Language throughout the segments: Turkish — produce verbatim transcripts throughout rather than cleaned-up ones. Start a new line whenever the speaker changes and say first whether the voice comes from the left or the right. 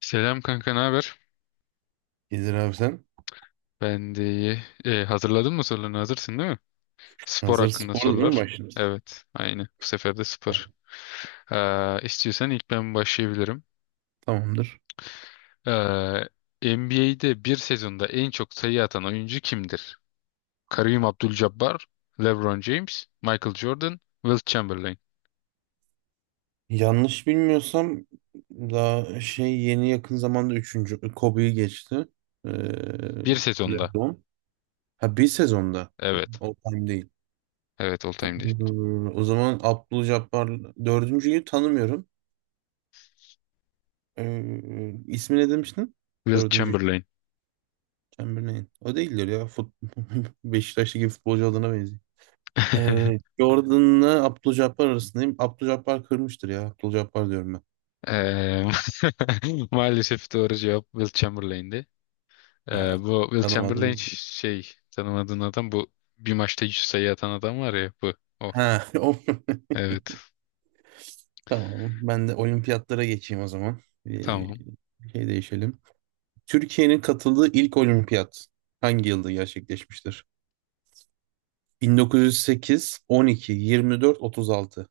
left: Selam kanka, ne haber?
right: İzir abi sen
left: Ben de iyi. Ee, hazırladın mı sorularını? Hazırsın değil mi? Spor
right: hazır
left: hakkında
right: orada değil mi,
left: sorular.
right: başlıyoruz?
left: Evet, aynı. Bu sefer de
right: Tamam.
left: spor. Ee, istiyorsan ilk ben başlayabilirim.
right: Tamamdır.
left: Ee, N B A'de bir sezonda en çok sayı atan oyuncu kimdir? Kareem Abdul-Jabbar, LeBron James, Michael Jordan, Wilt Chamberlain.
right: Yanlış bilmiyorsam daha şey yeni yakın zamanda üçüncü Kobe'yi geçti. Ee,
left: Bir sezonda.
right: LeBron. Ha, bir sezonda.
left: Evet.
right: O time değil.
left: Evet, all time değil.
right: Hmm, O zaman Abdülcabbar dördüncüyü tanımıyorum. Ee, ismi ne demiştin?
left: Wilt
right: Dördüncü
left: Chamberlain.
right: Chamberlain. O değildir ya. Fut Beşiktaş'taki futbolcu adına benziyor. Ee, Jordan'la Abdülcabbar arasındayım. Abdülcabbar kırmıştır ya. Abdülcabbar diyorum.
left: Ee, maalesef doğru cevap Wilt Chamberlain'di. Ee,
right: Ha,
left: bu Will Chamberlain
right: tanımadım.
left: ş- şey, tanımadığın adam bu, bir maçta yüz sayı atan adam var ya, bu o.
right: Ha, o-
left: Evet,
right: tamam. Ben de olimpiyatlara geçeyim o zaman. Ee,
left: tamam.
right: şey değişelim. Türkiye'nin katıldığı ilk olimpiyat hangi yılda gerçekleşmiştir? bin dokuz yüz sekiz, on iki, yirmi dört, otuz altı.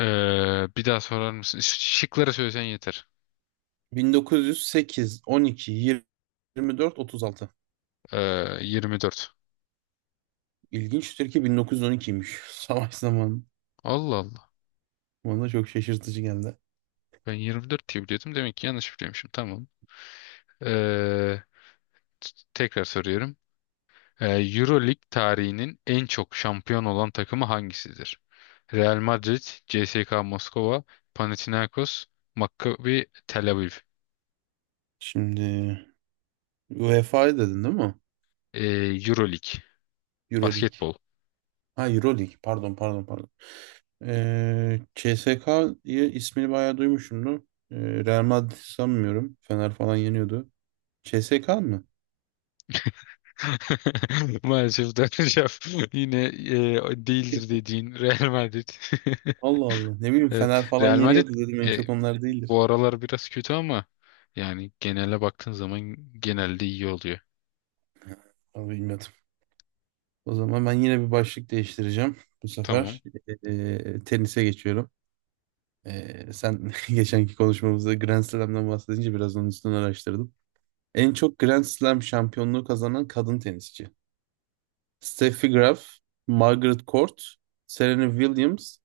left: Ee, bir daha sorar mısın? Ş- Şıkları söylesen yeter.
right: bin dokuz yüz sekiz, on iki, yirmi dört, otuz altı.
left: Ee, yirmi dört.
right: İlginçtir ki bin dokuz yüz on ikiymiş. Savaş zamanı.
left: Allah Allah.
right: Bana da çok şaşırtıcı geldi.
left: Ben yirmi dört diye biliyordum. Demek ki yanlış biliyormuşum. Tamam. Ee, t- Tekrar soruyorum. Ee, Euroleague tarihinin en çok şampiyon olan takımı hangisidir? Real Madrid, C S K A Moskova, Panathinaikos, Maccabi Tel Aviv.
right: Şimdi UEFA 'yı dedin değil mi?
left: Ee, Euroleague.
right: Euroleague.
left: Basketbol.
right: Ha, Euroleague. Pardon, pardon, pardon. Ee, C S K'yı ismini bayağı duymuşumdur. Ee, Real Madrid sanmıyorum. Fener falan yeniyordu. C S K mı?
left: Maalesef döneceğim. Yine e, değildir dediğin Real Madrid.
right: Allah Allah. Ne bileyim, Fener
left: Evet.
right: falan
left: Real Madrid
right: yeniyordu dedim. En
left: e,
right: çok onlar değildir.
left: bu aralar biraz kötü ama yani genele baktığın zaman genelde iyi oluyor.
right: Ama bilmiyordum. O zaman ben yine bir başlık değiştireceğim. Bu
left: Tamam.
right: sefer ee, tenise geçiyorum. Ee, sen geçenki konuşmamızda Grand Slam'dan bahsedince biraz onun üstünden araştırdım. En çok Grand Slam şampiyonluğu kazanan kadın tenisçi: Steffi Graf, Margaret Court, Serena Williams,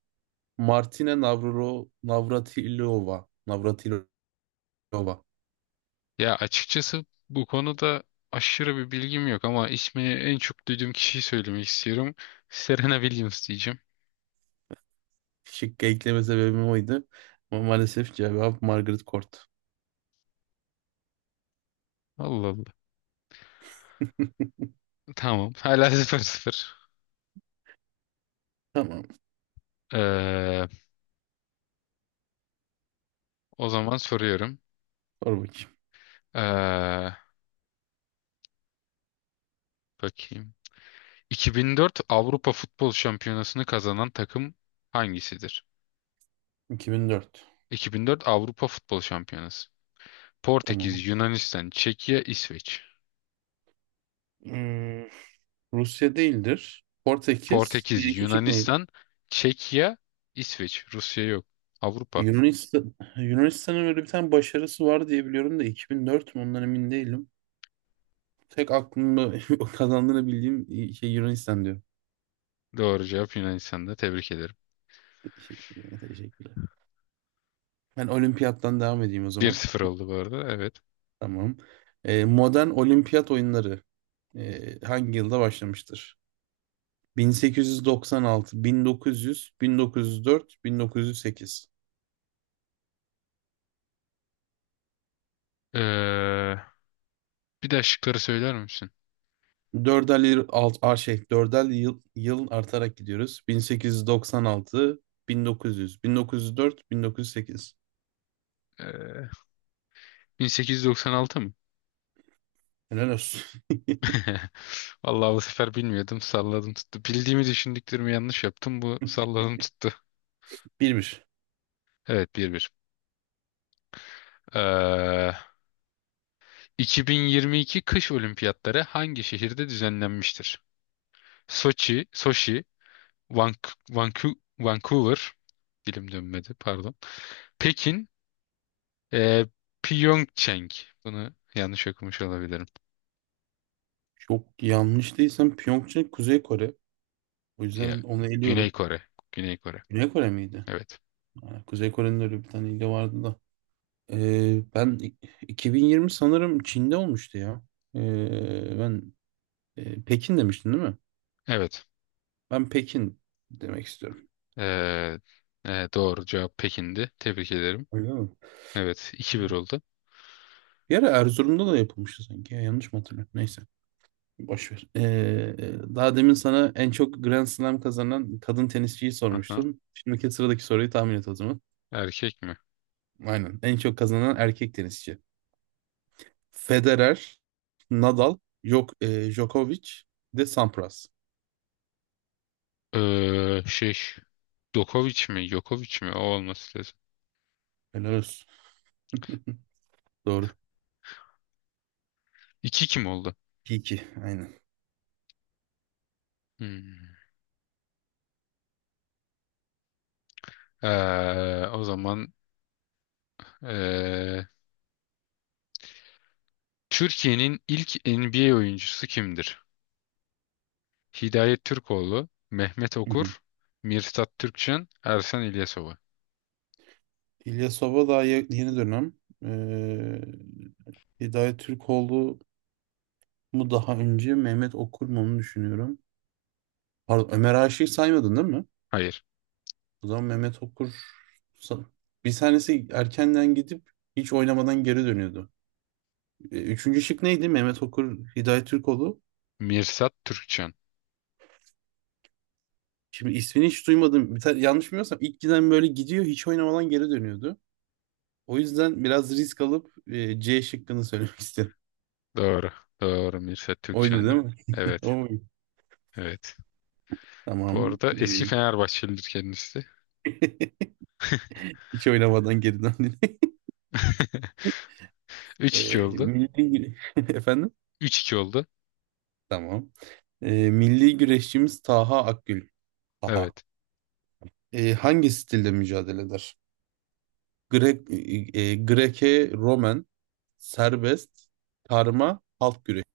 right: Martina Navrolo, Navratilova. Navratilova.
left: Ya açıkçası bu konuda aşırı bir bilgim yok ama ismini en çok duyduğum kişiyi söylemek istiyorum. Serena Williams diyeceğim.
right: Şıkkı ekleme sebebim oydu. Ama maalesef cevap Margaret Court.
left: Allah Allah. Tamam. Hala sıfır sıfır.
right: Tamam.
left: Ee, O zaman soruyorum.
right: Sor bakayım.
left: Ee, Bakayım. iki bin dört Avrupa Futbol Şampiyonası'nı kazanan takım hangisidir?
right: iki bin dört.
left: iki bin dört Avrupa Futbol Şampiyonası.
right: Tamam.
left: Portekiz, Yunanistan, Çekya, İsveç.
right: Hmm, Rusya değildir. Portekiz. Bir
left: Portekiz,
right: iki şık neydi?
left: Yunanistan, Çekya, İsveç. Rusya yok. Avrupa.
right: Yunanistan. Yunanistan'ın öyle bir tane başarısı var diye biliyorum da iki bin dört mü ondan emin değilim. Tek aklımda o kazandığını bildiğim şey Yunanistan diyor.
left: Doğru cevap Yunanistan'da. Tebrik ederim.
right: Teşekkürler, teşekkürler. Ben olimpiyattan devam edeyim o zaman.
left: bir sıfır oldu bu arada. Evet.
right: Tamam. Ee, modern olimpiyat oyunları ee, hangi yılda başlamıştır? bin sekiz yüz doksan altı, bin dokuz yüz, bin dokuz yüz dört, bin dokuz yüz sekiz.
left: Ee, Bir daha şıkları söyler misin?
right: Dörder yıl, alt, a, şey, dörder yıl, yıl artarak gidiyoruz. bin sekiz yüz doksan altı, bin dokuz yüz, bin dokuz yüz dört, bin dokuz yüz sekiz.
left: Ee, bin sekiz yüz doksan altı.
right: Helal olsun.
left: Vallahi bu sefer bilmiyordum. Salladım tuttu. Bildiğimi düşündüklerimi yanlış yaptım. Bu salladım tuttu.
right: bir bir.
left: Evet, bir bir. Ee, iki bin yirmi iki kış olimpiyatları hangi şehirde düzenlenmiştir? Soçi, Soşi, Vank- Vanku- Vancouver, dilim dönmedi, pardon. Pekin, e, Pyeongchang. Bunu yanlış okumuş olabilirim.
right: Çok yanlış değilsem Pyeongchang Kuzey Kore. O
left: Ya,
right: yüzden onu
left: Güney
right: eliyorum.
left: Kore. Güney Kore.
right: Güney Kore miydi?
left: Evet.
right: Ha, Kuzey Kore'nin öyle bir tane ili vardı da. Ee, ben i- iki bin yirmi sanırım Çin'de olmuştu ya. Ee, ben e, Pekin demiştin değil mi?
left: Evet.
right: Ben Pekin demek istiyorum.
left: Ee, e, doğru cevap Pekin'di. Tebrik ederim.
right: Öyle mi?
left: Evet. iki bir oldu.
right: Bir ara Erzurum'da da yapılmıştı sanki. Ya, yanlış mı hatırlıyorum? Neyse. Boş ver. Ee, daha demin sana en çok Grand Slam kazanan kadın tenisçiyi
left: Aha.
right: sormuştum. Şimdiki sıradaki soruyu tahmin et o zaman.
left: Erkek mi?
right: Aynen. En çok kazanan erkek tenisçi. Federer, Nadal, yok e, Djokovic, bir de Sampras.
left: Ee, şey. Djokovic mi? Djokovic mi? O olması lazım.
right: Helal olsun. Doğru.
left: iki kim oldu?
right: iki iki. Aynen.
left: Hmm. Ee, o zaman ee, Türkiye'nin ilk N B A oyuncusu kimdir? Hidayet Türkoğlu, Mehmet
right: Hı hı.
left: Okur, Mirsat Türkçen, Ersan İlyasova.
right: İlyas Sova daha ye- yeni dönem. Ee, Hidayet Türkoğlu mu daha önce Mehmet Okur mu onu düşünüyorum. Pardon, Ömer Aşık'ı saymadın değil mi?
left: Hayır.
right: O zaman Mehmet Okur sa- bir tanesi erkenden gidip hiç oynamadan geri dönüyordu. Ee, Üçüncü şık neydi? Mehmet Okur, Hidayet Türkoğlu.
left: Mirsat Türkçen.
right: Şimdi ismini hiç duymadım. Bir tane, yanlış bilmiyorsam ilk giden böyle gidiyor, hiç oynamadan geri dönüyordu. O yüzden biraz risk alıp e, C şıkkını söylemek istedim.
left: Doğru. Doğru. Mirsat
right: Oydu değil
left: Türkçen'di.
right: mi?
left: Evet.
right: O,
left: Evet. Bu
right: tamam.
left: arada eski
right: Ee,
left: Fenerbahçelidir kendisi.
right: hiç oynamadan geri döndün.
left: Üç iki
right: Ee,
left: oldu.
right: milli güre- Efendim?
left: Üç iki oldu.
right: Tamam. Ee, milli güreşçimiz Taha Akgül. Taha.
left: Evet.
right: Ee, hangi stilde mücadele eder? Grek, e, e, Greke, Romen, serbest, karma, halk güreşi.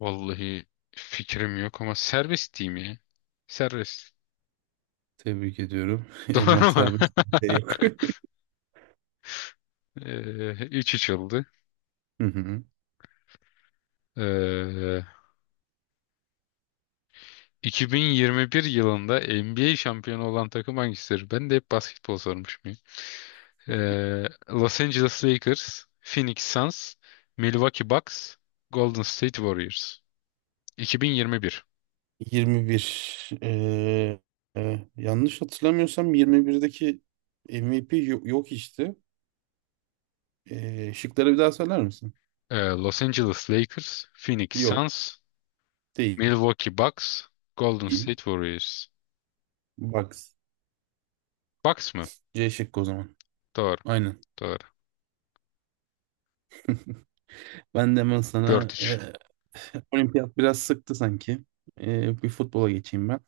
left: Vallahi fikrim yok ama serbest diyeyim ya. Serbest.
right: Tebrik ediyorum. Emrah
left: Doğru mu?
right: serbest de yok.
left: Ee, üç üç oldu.
right: Hı hı.
left: Ee, iki bin yirmi bir yılında N B A şampiyonu olan takım hangisidir? Ben de hep basketbol sormuşum ya. Ee, Los Angeles Lakers, Phoenix Suns, Milwaukee Bucks, Golden State Warriors. iki bin yirmi bir.
right: yirmi bir. Ee, e, e, yanlış hatırlamıyorsam yirmi birdeki M V P yo- yok işte. Ee, şıkları bir daha söyler misin?
left: Ee, Los Angeles Lakers, Phoenix
right: Yok.
left: Suns,
right: Değil.
left: Milwaukee Bucks, Golden State Warriors.
right: Bucks.
left: Bax mı?
right: C şıkkı o zaman.
left: Doğru.
right: Aynen.
left: Doğru.
right: Ben de hemen sana e,
left: dört üç.
right: olimpiyat biraz sıktı sanki. E, bir futbola geçeyim ben.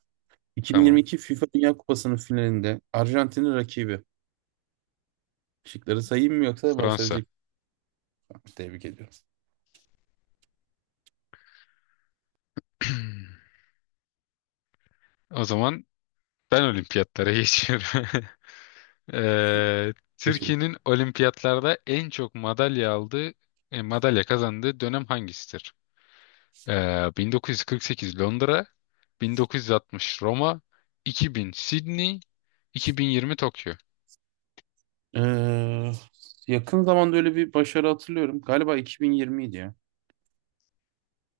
left: Tamam.
right: iki bin yirmi iki FIFA Dünya Kupası'nın finalinde Arjantin'in rakibi. Şıkları sayayım mı yoksa ben
left: Fransa.
right: sadece tebrik ediyorum.
left: O zaman ben olimpiyatlara geçiyorum. Eee,
right: Geç bakayım.
left: Türkiye'nin olimpiyatlarda en çok madalya aldığı, e, madalya kazandığı dönem hangisidir? Eee, bin dokuz yüz kırk sekiz Londra, bin dokuz yüz altmış Roma, iki bin Sydney, iki bin yirmi Tokyo.
right: Ee, yakın zamanda öyle bir başarı hatırlıyorum. Galiba iki bin yirmi idi ya.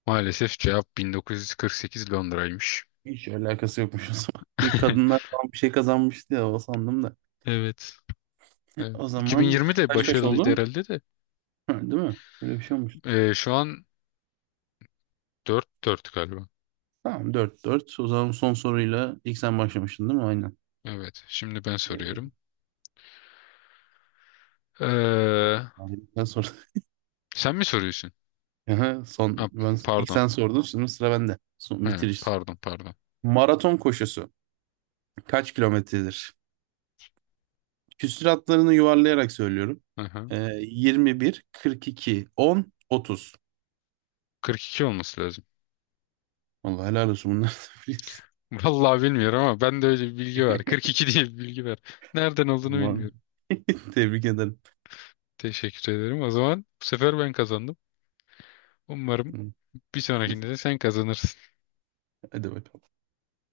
left: Maalesef cevap bin dokuz yüz kırk sekiz Londra'ymış.
right: Hiç alakası yokmuş o zaman. Bir kadınlar falan bir şey kazanmıştı ya, o sandım da.
left: Evet. Evet.
right: O zaman
left: iki bin yirmi de
right: kaç kaç
left: başarılıydı
right: oldu?
left: herhalde de.
right: Ha, değil mi? Böyle bir şey olmuş.
left: Ee, şu an dört dört galiba.
right: Tamam, dört dört. O zaman son soruyla ilk sen başlamıştın değil mi? Aynen.
left: Evet. Şimdi ben
right: Ee,
left: soruyorum. Ee,
right: ben sordum.
left: Sen mi soruyorsun?
right: Aha,
left: Ha,
right: Son, ben, ilk
left: pardon.
right: sen sordun, şimdi sıra bende. Son,
left: He,
right: bitiriş.
left: pardon, pardon.
right: Maraton koşusu kaç kilometredir? Küsür yuvarlayarak söylüyorum.
left: Aha.
right: Ee, yirmi bir, kırk iki, on, otuz.
left: kırk iki olması lazım.
right: Vallahi helal olsun, bunları da biliyorsun.
left: Vallahi bilmiyorum ama ben de öyle bir bilgi var. kırk iki diye bir bilgi var. Nereden olduğunu
right: Aman,
left: bilmiyorum.
right: tebrik ederim.
left: Teşekkür ederim. O zaman bu sefer ben kazandım. Umarım bir sonrakinde de sen kazanırsın.
right: Hadi bakalım.